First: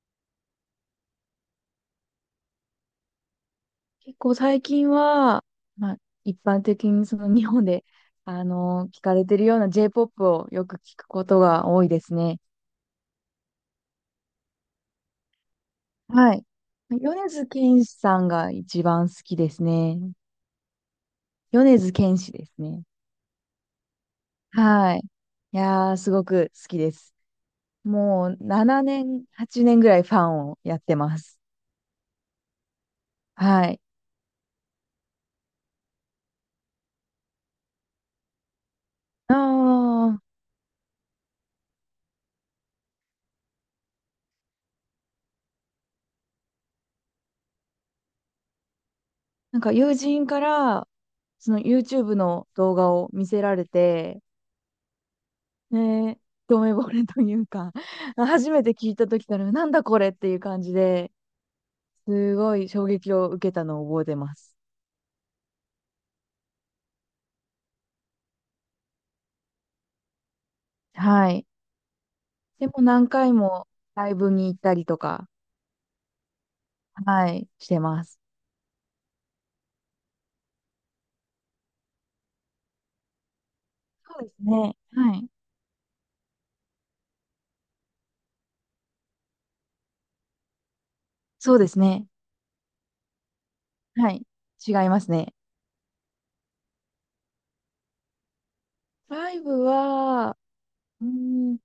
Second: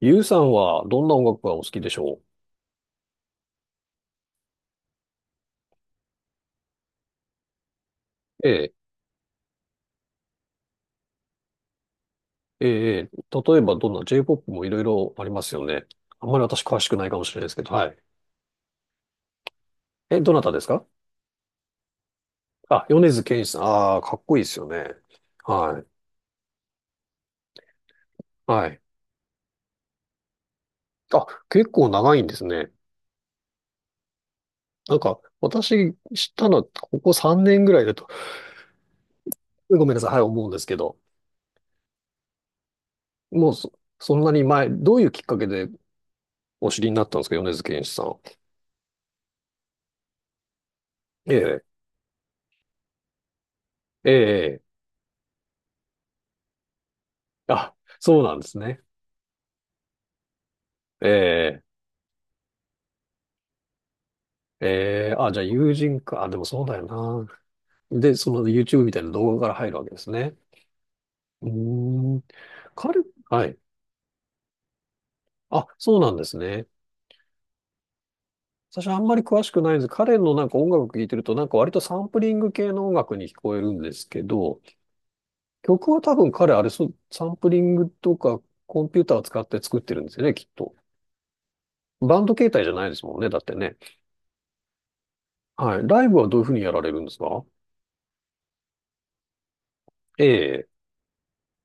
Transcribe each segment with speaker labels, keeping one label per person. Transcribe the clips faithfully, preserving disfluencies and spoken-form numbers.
Speaker 1: ゆうさんはどんな音楽がお好きでしょ
Speaker 2: 結構最近は、まあ、一般的にその日本で、あ
Speaker 1: う。ええ、
Speaker 2: の聞かれてるような J-ポップ をよく聞くことが多いですね。
Speaker 1: ええ、例えばどんな J-ポップ もいろいろありますよね。あん
Speaker 2: は
Speaker 1: まり
Speaker 2: い。
Speaker 1: 私詳しく
Speaker 2: 米
Speaker 1: ないかもしれない
Speaker 2: 津
Speaker 1: ですけど、
Speaker 2: 玄
Speaker 1: は
Speaker 2: 師
Speaker 1: い。
Speaker 2: さんが一番好きですね。
Speaker 1: え、どなたですか？
Speaker 2: 米津玄師ですね。
Speaker 1: あ、米津玄師さん。ああ、かっこいいですよね。
Speaker 2: はい。い
Speaker 1: は
Speaker 2: やー、
Speaker 1: い。
Speaker 2: すごく好きです。もう
Speaker 1: はい。
Speaker 2: しちねん、はちねんぐらいファンをやってま
Speaker 1: あ、
Speaker 2: す。
Speaker 1: 結構長いんですね。
Speaker 2: はい。
Speaker 1: なんか、私知ったのはここさんねんぐらいだと、ごめんなさい、はい、
Speaker 2: ああ、
Speaker 1: 思うんですけど、もうそ、そんなに前、どういうきっかけでお知りになったんですか、米津玄師さん。
Speaker 2: なんか友人から、
Speaker 1: え
Speaker 2: その
Speaker 1: え、
Speaker 2: YouTube の動画を見せられ
Speaker 1: え
Speaker 2: て、
Speaker 1: え、
Speaker 2: ねえ、一目惚れというか、
Speaker 1: あ、そうなんで
Speaker 2: 初
Speaker 1: す
Speaker 2: めて
Speaker 1: ね。
Speaker 2: 聞いた時から、なんだこれっていう感じ
Speaker 1: え
Speaker 2: で、
Speaker 1: え。
Speaker 2: すごい衝撃を受けたのを覚えてます。
Speaker 1: えー、あ、じゃあ友人か。あ、でもそうだよな。で、その YouTube みたいな動画から入るわけですね。
Speaker 2: は
Speaker 1: う
Speaker 2: い。
Speaker 1: ーん。
Speaker 2: でも
Speaker 1: 彼、
Speaker 2: 何回
Speaker 1: はい。
Speaker 2: もライブに行ったりとか、
Speaker 1: あ、そうなんですね。
Speaker 2: はい、してます。
Speaker 1: 私あんまり詳しくないんです。彼のなんか音楽聴いてると、なんか割とサンプリング系の音楽に聞こえるんです
Speaker 2: そ
Speaker 1: け
Speaker 2: うです
Speaker 1: ど、
Speaker 2: ね。はい。
Speaker 1: 曲は多分彼あれ、そう、サンプリングとかコンピューターを使って作ってるんですよね、きっと。
Speaker 2: そうですね。
Speaker 1: バンド形態じゃないですもんね、だってね。
Speaker 2: はい。違いますね。
Speaker 1: はい。ライブはどういうふうにやられるんですか？
Speaker 2: ライブ
Speaker 1: え
Speaker 2: は、
Speaker 1: え、
Speaker 2: うーん、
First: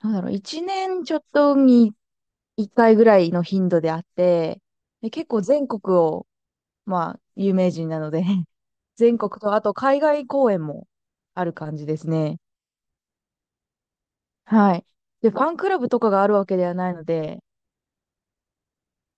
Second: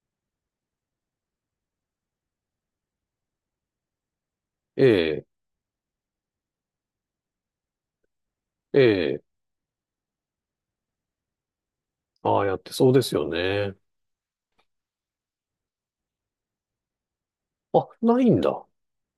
Speaker 2: なんだろう、いちねんちょっとにいっかいぐらいの頻度であって、
Speaker 1: え
Speaker 2: で
Speaker 1: え、
Speaker 2: 結構全国を、まあ、有名人なので
Speaker 1: え
Speaker 2: 全
Speaker 1: え、
Speaker 2: 国と、あと海外公演もある感じですね。
Speaker 1: ああやってそうですよね。
Speaker 2: はい。で、ファンクラブとかがあるわけではないので、
Speaker 1: あ、ないんだ。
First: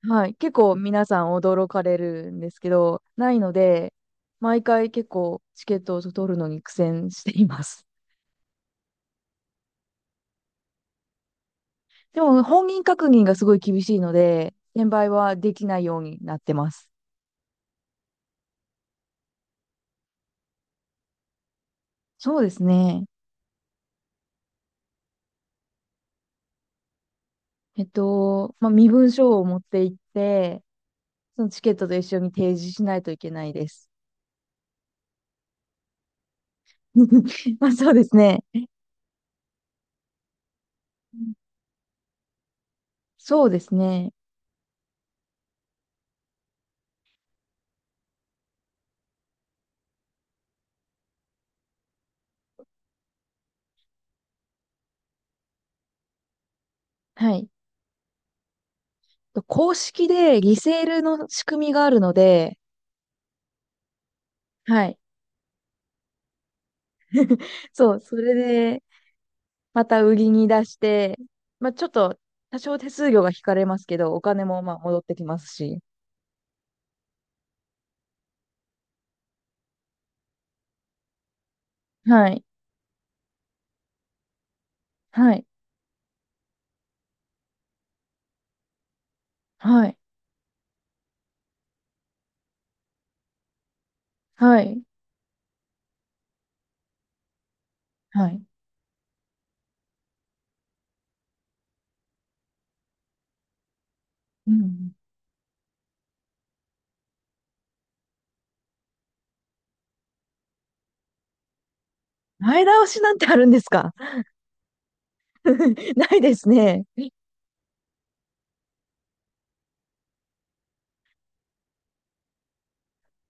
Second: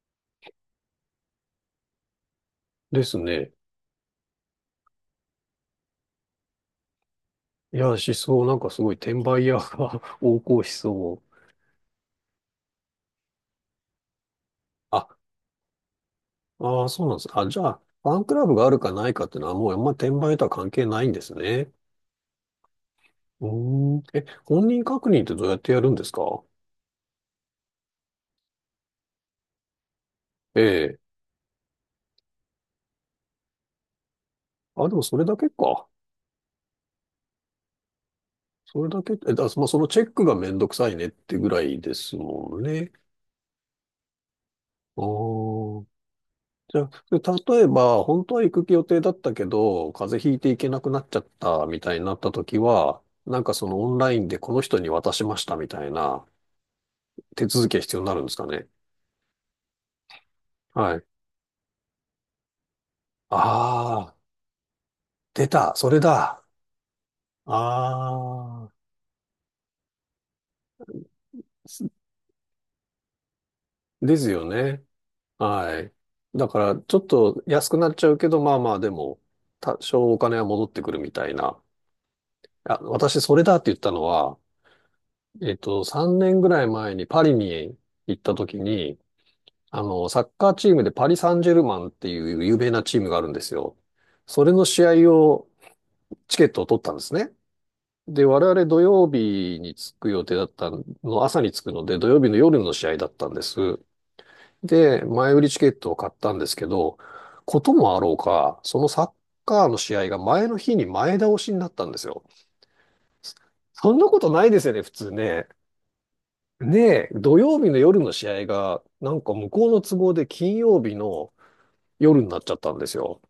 Speaker 2: はい。結構皆さん驚かれるんですけど、
Speaker 1: です
Speaker 2: ない
Speaker 1: ね。
Speaker 2: ので、毎回結構チケットを取るのに苦戦していま
Speaker 1: い
Speaker 2: す。
Speaker 1: や、しそう、なんかすごい転売屋が 横行しそう。
Speaker 2: でも、本人確認がすごい厳しいので、転
Speaker 1: あ、
Speaker 2: 売はできないようになってま
Speaker 1: ああ、
Speaker 2: す。
Speaker 1: そうなんです。あ、じゃあ、ファンクラブがあるかないかっていうのはもうあんま転売とは関係ないんですね。
Speaker 2: そうですね。
Speaker 1: うーん。え、本人確認ってどうやってやるんですか？
Speaker 2: えっと、まあ、身分証を持って行っ
Speaker 1: え
Speaker 2: て、
Speaker 1: え。
Speaker 2: そのチケットと一緒に提示しないといけないです。
Speaker 1: あ、でもそれだけか。
Speaker 2: まあ、そうですね。
Speaker 1: それだけ、え、だ、まあ、そのチェックがめんどくさいねってぐらいですもんね。
Speaker 2: そうですね。
Speaker 1: ああ。じゃあ、例えば、本当は行く予定だったけど、風邪ひいて行けなくなっちゃったみたいになった時は、なんかそのオンラインでこの人に渡しましたみたいな
Speaker 2: は
Speaker 1: 手
Speaker 2: い。
Speaker 1: 続きが必要になるんですかね。
Speaker 2: 公式でリセー
Speaker 1: は
Speaker 2: ル
Speaker 1: い。
Speaker 2: の仕組みがあるので、
Speaker 1: ああ、
Speaker 2: はい。
Speaker 1: 出た、それだ。
Speaker 2: そう、それ
Speaker 1: あ
Speaker 2: で、
Speaker 1: あ、
Speaker 2: また売りに出して、まあ、ちょ
Speaker 1: す
Speaker 2: っと、多少手数料が引かれますけど、
Speaker 1: で
Speaker 2: お
Speaker 1: すよ
Speaker 2: 金もまあ
Speaker 1: ね。
Speaker 2: 戻ってきます
Speaker 1: は
Speaker 2: し。
Speaker 1: い。だから、ちょっと安くなっちゃうけど、まあまあ、でも、多少お金は戻ってくるみたいな。
Speaker 2: はい。
Speaker 1: あ、私、それだって言ったのは、
Speaker 2: はい。
Speaker 1: えっと、さんねんぐらい前にパリに行った時に、あ
Speaker 2: はい。
Speaker 1: の、サッカーチームでパリ・サンジェルマンっていう有名なチームがあるんですよ。それ
Speaker 2: は
Speaker 1: の
Speaker 2: い。
Speaker 1: 試合を、チケットを取ったんですね。で、
Speaker 2: は
Speaker 1: 我
Speaker 2: い。
Speaker 1: 々土曜日に着く予定だったの、朝に着くので、土曜日の夜の試合だったんです。
Speaker 2: うん。
Speaker 1: で、前売りチケットを買ったんですけど、こともあろうか、そのサッカーの試合が前の日に前倒しになったんですよ。
Speaker 2: 前倒しなんてあるんです
Speaker 1: そ
Speaker 2: か？
Speaker 1: んなことないですよね、普通ね。
Speaker 2: ないです
Speaker 1: ね
Speaker 2: ね。
Speaker 1: え、土曜日の夜の試合が、なんか向こうの都合で金曜日の夜になっちゃったんですよ。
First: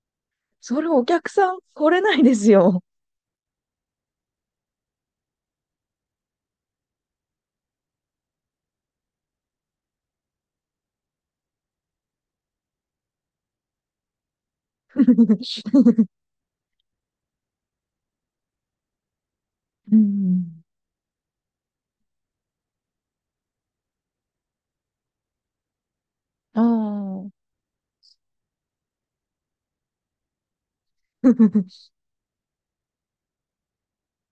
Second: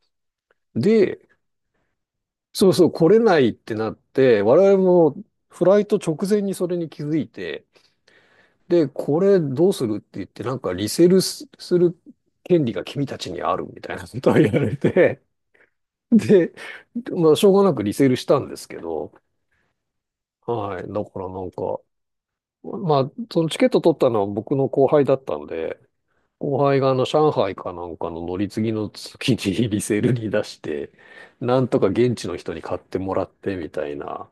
Speaker 2: それお
Speaker 1: で、
Speaker 2: 客さん来れないです
Speaker 1: そう
Speaker 2: よ。
Speaker 1: そう、来れないってなって、我々もフライト直前にそれに気づいて、で、これどうするって言って、なんかリセールすする権利が君たちにあるみたいな ことを言われて、で、まあ、しょうがなくリセールしたんですけど、
Speaker 2: うん。
Speaker 1: はい。だからなんか、まあ、そのチケット取ったのは僕の後輩だったんで、
Speaker 2: あ
Speaker 1: 後輩があの
Speaker 2: あ。
Speaker 1: 上海かなんかの乗り継ぎの月にリセールに出して、なんとか 現地の人に買ってもらってみたいな、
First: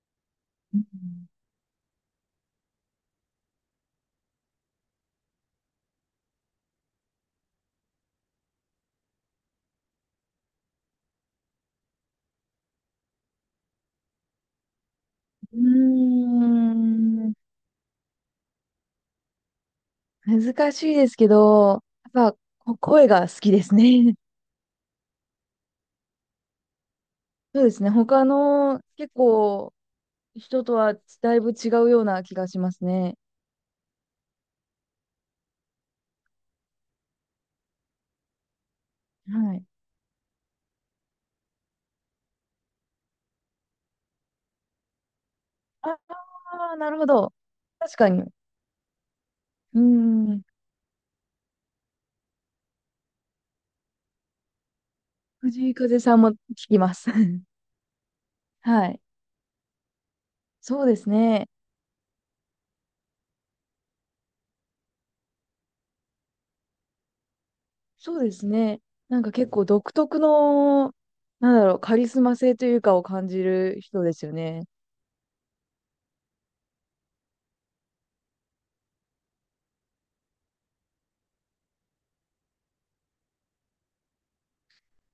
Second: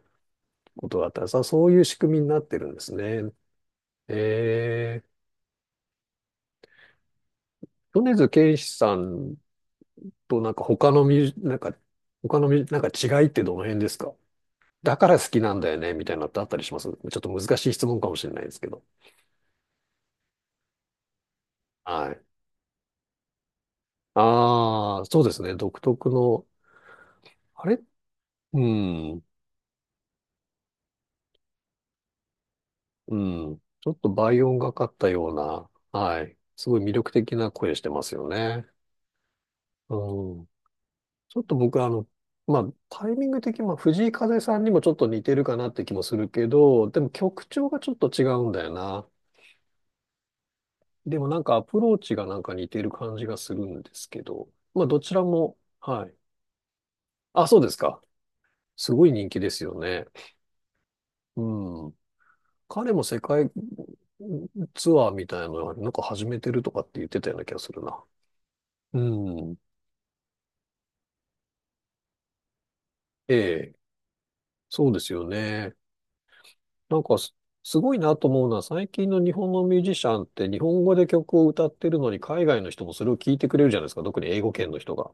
Speaker 1: ことだったんです。あ、そういう仕組みになってるんですね。えー、米津玄師さんとなんか他のミュージ、なんか、他のミュージ、なんか違いってどの辺ですか？だから好きな
Speaker 2: う
Speaker 1: ん
Speaker 2: ー
Speaker 1: だよね、みたいなのってあったりします？ちょっと
Speaker 2: ん、
Speaker 1: 難しい質問かもしれないですけど。
Speaker 2: 難しいですけど、
Speaker 1: はい。
Speaker 2: やっぱこ声が好きですね。
Speaker 1: ああ、そうですね。独特の、
Speaker 2: そう
Speaker 1: あ
Speaker 2: で
Speaker 1: れ
Speaker 2: すね。他
Speaker 1: う
Speaker 2: の結
Speaker 1: ん、
Speaker 2: 構人とはだいぶ違うような気がしますね。
Speaker 1: うん。ちょっと倍音がかったような、はい。すごい魅力的な声してますよね。
Speaker 2: はい。
Speaker 1: うん。ちょっと僕はあの、まあ、タイミング的に、まあ、藤井風さんにもちょっと似てるかなって気
Speaker 2: あ
Speaker 1: もするけ
Speaker 2: あ、
Speaker 1: ど、
Speaker 2: なる
Speaker 1: で
Speaker 2: ほ
Speaker 1: も
Speaker 2: ど。
Speaker 1: 曲調がちょ
Speaker 2: 確
Speaker 1: っ
Speaker 2: か
Speaker 1: と
Speaker 2: に。
Speaker 1: 違
Speaker 2: う
Speaker 1: うんだよな。
Speaker 2: ん。
Speaker 1: でもなんかアプローチがなんか似てる感じがするんですけど、まあ、どちらも、
Speaker 2: 藤井風
Speaker 1: はい。
Speaker 2: さんも聞きます。
Speaker 1: あ、そうですか。
Speaker 2: は
Speaker 1: す
Speaker 2: い。
Speaker 1: ごい人気ですよね。
Speaker 2: そうですね。
Speaker 1: うん。彼も世界ツアーみたいなのなんか始めてるとかって言ってたような気がするな。
Speaker 2: そうですね。
Speaker 1: う
Speaker 2: なんか結
Speaker 1: ん。
Speaker 2: 構独特の、なんだろう、カリスマ性というかを感
Speaker 1: え
Speaker 2: じ
Speaker 1: え。
Speaker 2: る人ですよね。
Speaker 1: そうですよね。なんかす、すごいなと思うのは、最近の日本のミュージシャンって日本語で曲を歌ってるのに、海外の人もそれを聞いてくれるじゃないですか。特に英語圏の人が。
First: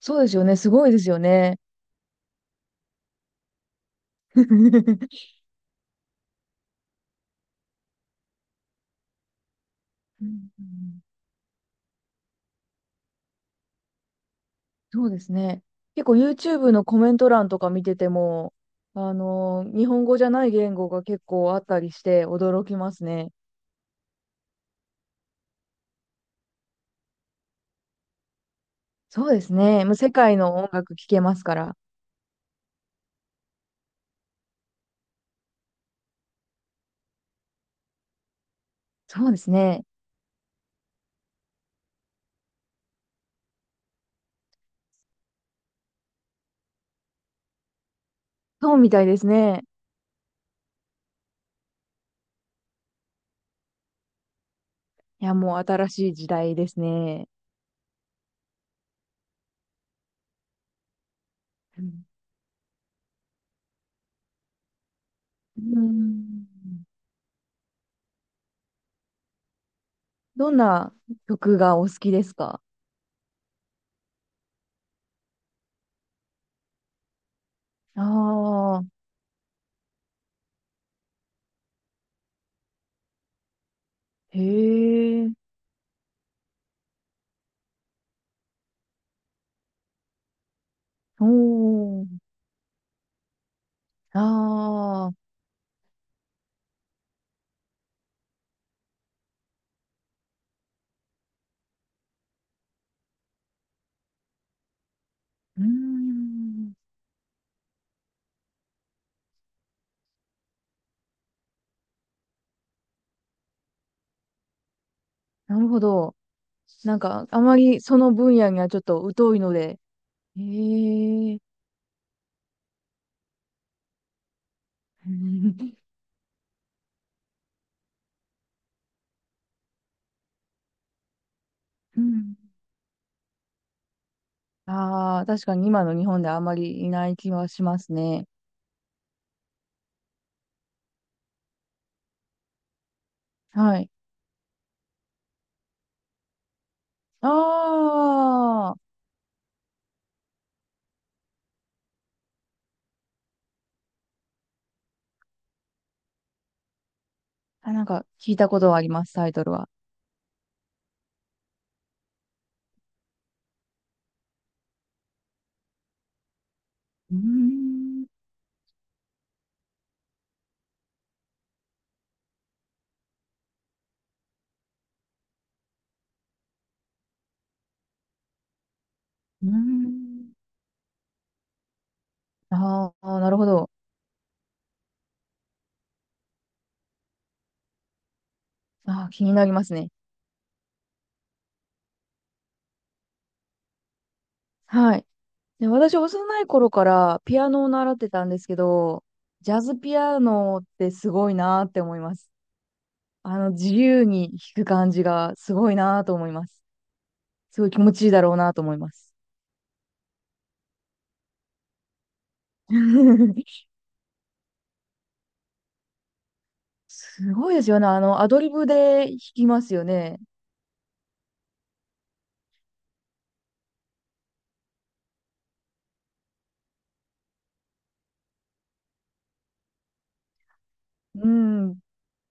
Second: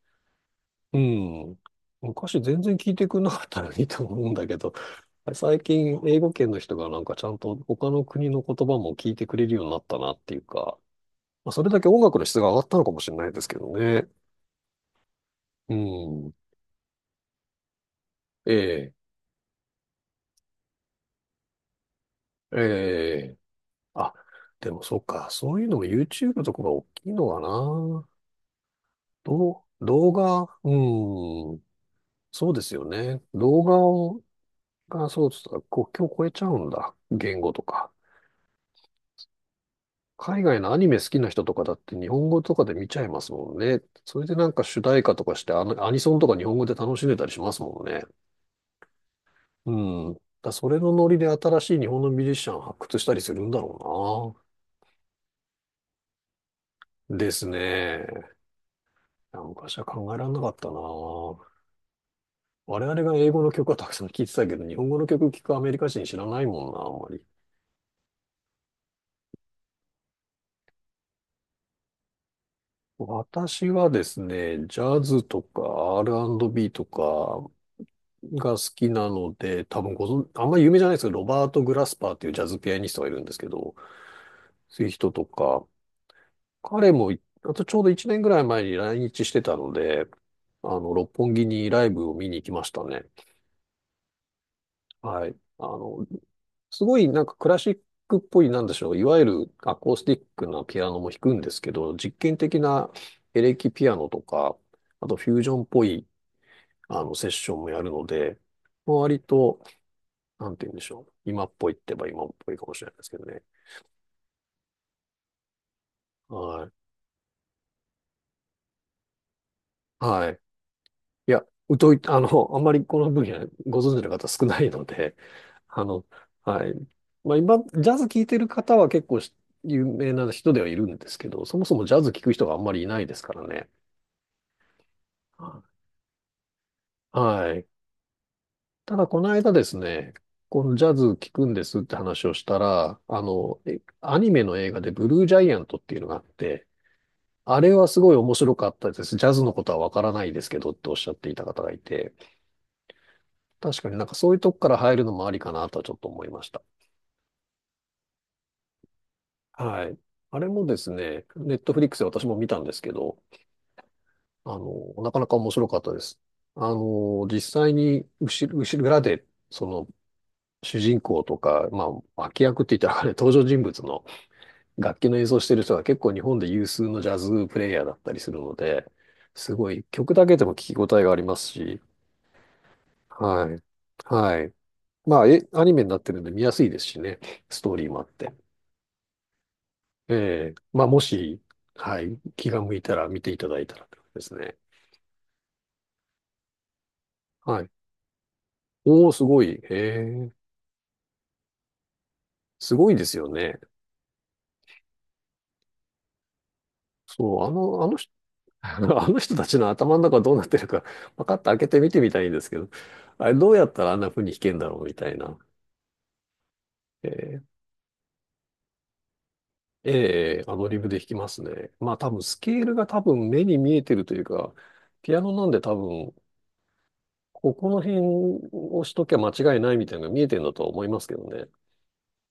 Speaker 2: そうですよね。すごい
Speaker 1: う
Speaker 2: ですよ
Speaker 1: ん。
Speaker 2: ね。
Speaker 1: 昔全然聞いてくれなかったのにと思うんだけど、最近英語圏の人がなんかちゃんと他の国の言葉も聞いてくれるようになったなっ
Speaker 2: うん
Speaker 1: ていう
Speaker 2: う
Speaker 1: か、
Speaker 2: ん、
Speaker 1: まあ、それだけ音楽の質が上がったのかもしれないですけどね。
Speaker 2: そうですね。
Speaker 1: う
Speaker 2: 結構
Speaker 1: ん。
Speaker 2: YouTube のコメント欄とか見てて
Speaker 1: え
Speaker 2: も、
Speaker 1: え、
Speaker 2: あのー日本語じゃない言語が結構あったりして驚きますね。
Speaker 1: ええ。あ、でもそうか。そういうのも YouTube とかが大きいのかな。
Speaker 2: そうです
Speaker 1: どう、
Speaker 2: ね。もう世
Speaker 1: 動
Speaker 2: 界
Speaker 1: 画、
Speaker 2: の音楽聴けます
Speaker 1: う
Speaker 2: か
Speaker 1: ん、
Speaker 2: ら。
Speaker 1: そうですよね。動画を、が、そうです。国境を超えちゃうんだ。言語とか。
Speaker 2: そうですね。
Speaker 1: 海外のアニメ好きな人とかだって日本語とかで見ちゃいますもんね。それでなんか主題歌とかしてアニ、アニソンとか日本語で楽しんでたりしますもんね。
Speaker 2: そうみたいですね。
Speaker 1: うん。だそれのノリで新しい日本のミュージシャン発掘したりするんだろ
Speaker 2: いや、もう新しい時代です
Speaker 1: うな。
Speaker 2: ね。
Speaker 1: ですね。いや昔は考えられなかったな。
Speaker 2: うん
Speaker 1: 我々が英語の曲はたくさん聴いてたけど、日本語の曲聴くア
Speaker 2: う
Speaker 1: メリカ人知らないもんな、
Speaker 2: ん、
Speaker 1: あんまり。
Speaker 2: どんな曲がお好きですか？
Speaker 1: 私はですね、ジャズとか アールアンドビー とかが好
Speaker 2: ああ
Speaker 1: きなので、多分ご存、あんまり有名じゃないですけど、ロバート・グラスパーっていうジャズピアニストがいるんですけど、
Speaker 2: ー、
Speaker 1: そういう人
Speaker 2: へ
Speaker 1: と
Speaker 2: え、
Speaker 1: か、彼も、あとちょうどいちねんぐらい前に来日してたので、あの、六
Speaker 2: お
Speaker 1: 本木にライブを
Speaker 2: ー、
Speaker 1: 見に行きましたね。
Speaker 2: ああ、
Speaker 1: はい。あの、すごいなんかクラシックっぽい、なんでしょう、いわゆるアコースティックなピアノも弾くんですけど、実験的なエレキピアノとか、あとフュージョ
Speaker 2: う
Speaker 1: ン
Speaker 2: ー
Speaker 1: っぽい
Speaker 2: ん、
Speaker 1: あの、セッションもやるので、割と、なんて言うんでしょう。今っぽいって言えば今っぽいかもしれないですけどね。
Speaker 2: なるほど。
Speaker 1: は
Speaker 2: なんか、あまりその分野にはちょっと疎いので。
Speaker 1: い。はい。
Speaker 2: へ
Speaker 1: い
Speaker 2: え。
Speaker 1: や、疎い、あの、あんまりこの分野ご存知の方少ないの
Speaker 2: う
Speaker 1: で、
Speaker 2: ん。
Speaker 1: あの、はい。まあ今、ジャズ聴いてる方は結構し有名な人ではいるんですけど、そもそもジャズ聴く人があん まりいないですからね。
Speaker 2: ああー、確かに今の日本ではあまりいない気は
Speaker 1: は
Speaker 2: し
Speaker 1: い。
Speaker 2: ますね。
Speaker 1: ただ、この間ですね、このジャズ聴くんですって話をしたら、あの、
Speaker 2: は
Speaker 1: え
Speaker 2: い。
Speaker 1: アニメの映画でブルージャイアントっていうのがあって、
Speaker 2: あ
Speaker 1: あれはすごい面白か
Speaker 2: ー
Speaker 1: ったです。ジャズのことはわからないですけどっておっしゃっていた方がいて、確かになんかそういうとこから入るのもありかなとはちょっと思いました。
Speaker 2: あ、なんか聞いたことはあります、タイトルは。
Speaker 1: はい。あれもですね、ネットフリックスで私も見たんですけど、あの、なかなか面白かったです。あ
Speaker 2: うー
Speaker 1: の、実際
Speaker 2: ん。
Speaker 1: に後ろ、後ろ裏で、その、主人公とか、まあ、脇役って言ったらあれ、登場人物の楽器の演奏してる人が結構日本で有数のジャズプレイヤーだったりするので、
Speaker 2: うー
Speaker 1: すごい曲だ
Speaker 2: ん。
Speaker 1: けでも聞き応えがありますし、
Speaker 2: ああ、なるほ
Speaker 1: はい。
Speaker 2: ど。
Speaker 1: はい。まあ、え、アニメになってるんで見やすいですしね。ストーリーもあって。
Speaker 2: ああ、気になりますね。
Speaker 1: ええまあ、もし、はい。気が向いたら見ていただいたらってことですね。
Speaker 2: はい。で、私、幼い頃からピア
Speaker 1: は
Speaker 2: ノを
Speaker 1: い。
Speaker 2: 習ってたんですけど、
Speaker 1: おー、すご
Speaker 2: ジ
Speaker 1: い。
Speaker 2: ャ
Speaker 1: え
Speaker 2: ズピア
Speaker 1: え、
Speaker 2: ノってすごいなーって思います。
Speaker 1: すごいですよ
Speaker 2: あの、
Speaker 1: ね。
Speaker 2: 自由に弾く感じがすごいなと思います。
Speaker 1: そう、あ
Speaker 2: すごい気
Speaker 1: の、あ
Speaker 2: 持
Speaker 1: の
Speaker 2: ちいい
Speaker 1: 人、
Speaker 2: だろうな と思い
Speaker 1: あ
Speaker 2: ます。
Speaker 1: の人たちの頭の中どうなってるか、パカッと開けて見てみたいんですけど、あれどう やったらあんな風に弾けんだろうみたいな。
Speaker 2: す
Speaker 1: え
Speaker 2: ご
Speaker 1: え
Speaker 2: いですよね。あの、アドリブで弾きますよね。
Speaker 1: ええアドリブで弾きますね。まあ多分スケールが多分目に見えてるというか、ピアノなんで多分ここの辺をしときゃ間違いないみたいなのが見えてるんだとは思いますけど
Speaker 2: う
Speaker 1: ね。
Speaker 2: ん。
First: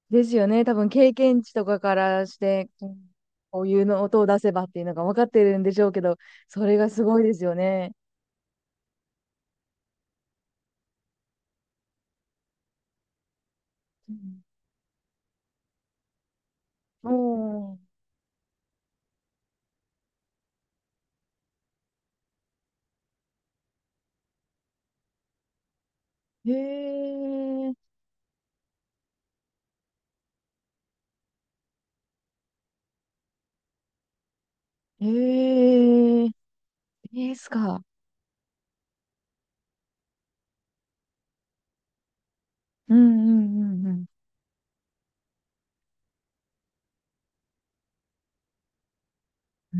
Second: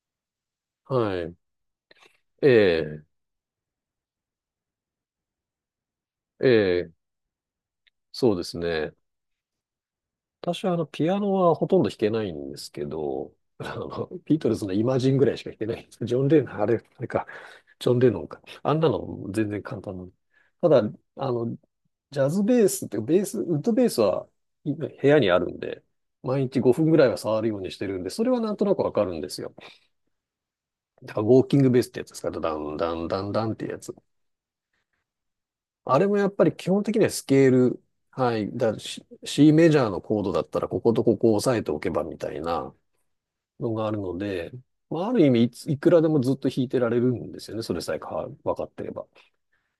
Speaker 2: ですよね。多分経
Speaker 1: はい。
Speaker 2: 験値とかからし
Speaker 1: え
Speaker 2: て、こう
Speaker 1: え、
Speaker 2: こういうの音を出せばっていうのが分かってるんでしょうけど、
Speaker 1: え
Speaker 2: それが
Speaker 1: え、
Speaker 2: すごいですよね。
Speaker 1: そうですね。私はあの、ピアノはほとんど弾けないんですけど、あの、
Speaker 2: う
Speaker 1: ビー
Speaker 2: ん。
Speaker 1: トルズのイマジンぐらいしか弾けないんです。ジョン・レノン、あれ、あれ
Speaker 2: お
Speaker 1: か、
Speaker 2: ー、
Speaker 1: ジョン・レノンか。あんなの全然簡単なの。ただ、あの、ジャズベースって、ベース、ウッドベースは部屋にあるんで、毎日ごふんぐらい
Speaker 2: へ
Speaker 1: は触るように
Speaker 2: え、
Speaker 1: してるんで、それはなんとなくわかるんですよ。だからウォーキングベースってやつですか、ダン、ダン、ダン、ダンっていうやつ。あれも
Speaker 2: へ
Speaker 1: や
Speaker 2: え、
Speaker 1: っぱり基本的にはス
Speaker 2: で
Speaker 1: ケ
Speaker 2: す
Speaker 1: ー
Speaker 2: か。
Speaker 1: ル、はい、だ C、C メジャーのコードだったらこことここを押さえておけばみたいな
Speaker 2: うんう
Speaker 1: の
Speaker 2: ん
Speaker 1: が
Speaker 2: うんう
Speaker 1: ある
Speaker 2: ん。
Speaker 1: ので、まあ、ある意味いつ、いくらでもずっと弾いてられるんですよね、それさえか分かってれば。
Speaker 2: うー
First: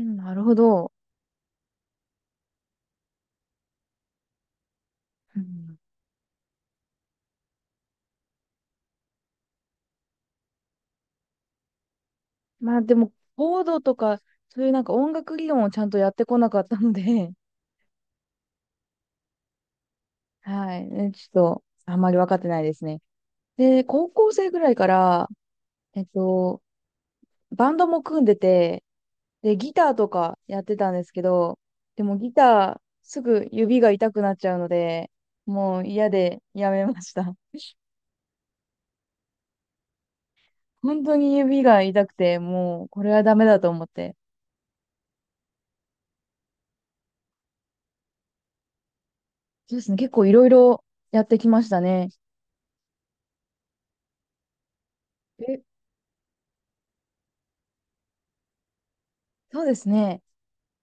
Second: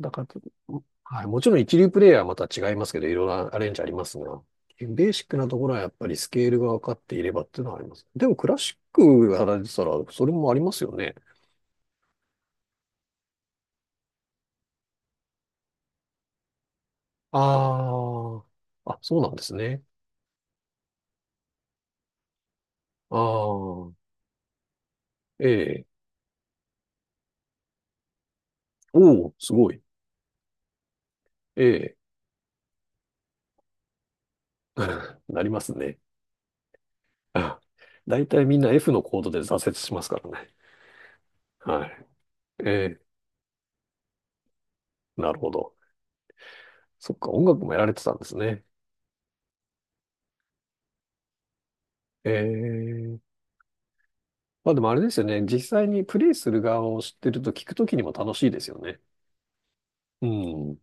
Speaker 1: だから、
Speaker 2: なるほど。
Speaker 1: はい、もちろん一流プレイヤーはまた違いますけど、いろいろアレンジありますが、ベーシック
Speaker 2: う
Speaker 1: なところ
Speaker 2: ん、
Speaker 1: はやっぱりスケールが分かっていればっていうのはあります。でもクラシックやられてたら、それもありますよね。
Speaker 2: まあでも、コードとか、そういうなんか音楽理論をちゃんとやってこなかったので、
Speaker 1: ああ、あ、そうなんですね。
Speaker 2: はい、ねちょっと、あんまり分かってないですね。
Speaker 1: あ
Speaker 2: で、
Speaker 1: あ、
Speaker 2: 高校生ぐらいから、
Speaker 1: ええ。
Speaker 2: えっと、バンドも組んでて、
Speaker 1: おお、す
Speaker 2: で、
Speaker 1: ご
Speaker 2: ギ
Speaker 1: い。
Speaker 2: ターとかやってたんですけど、
Speaker 1: ええ。
Speaker 2: でもギター、すぐ指が痛くなっちゃうので、
Speaker 1: なります
Speaker 2: もう
Speaker 1: ね。
Speaker 2: 嫌でやめまし た。
Speaker 1: あ、 大体みんな F のコードで挫折しますからね。
Speaker 2: 本当に指が
Speaker 1: は
Speaker 2: 痛くて、
Speaker 1: い。
Speaker 2: もう
Speaker 1: え
Speaker 2: これはダメだと思って。
Speaker 1: え、なるほど。そっか、音楽もやられてたんですね。
Speaker 2: そうですね、結構いろいろやってきましたね。
Speaker 1: ええ。まあでもあれですよね。
Speaker 2: え、
Speaker 1: 実際にプレイする側を知ってると聞くときにも楽しいですよね。
Speaker 2: そうですね。
Speaker 1: うん。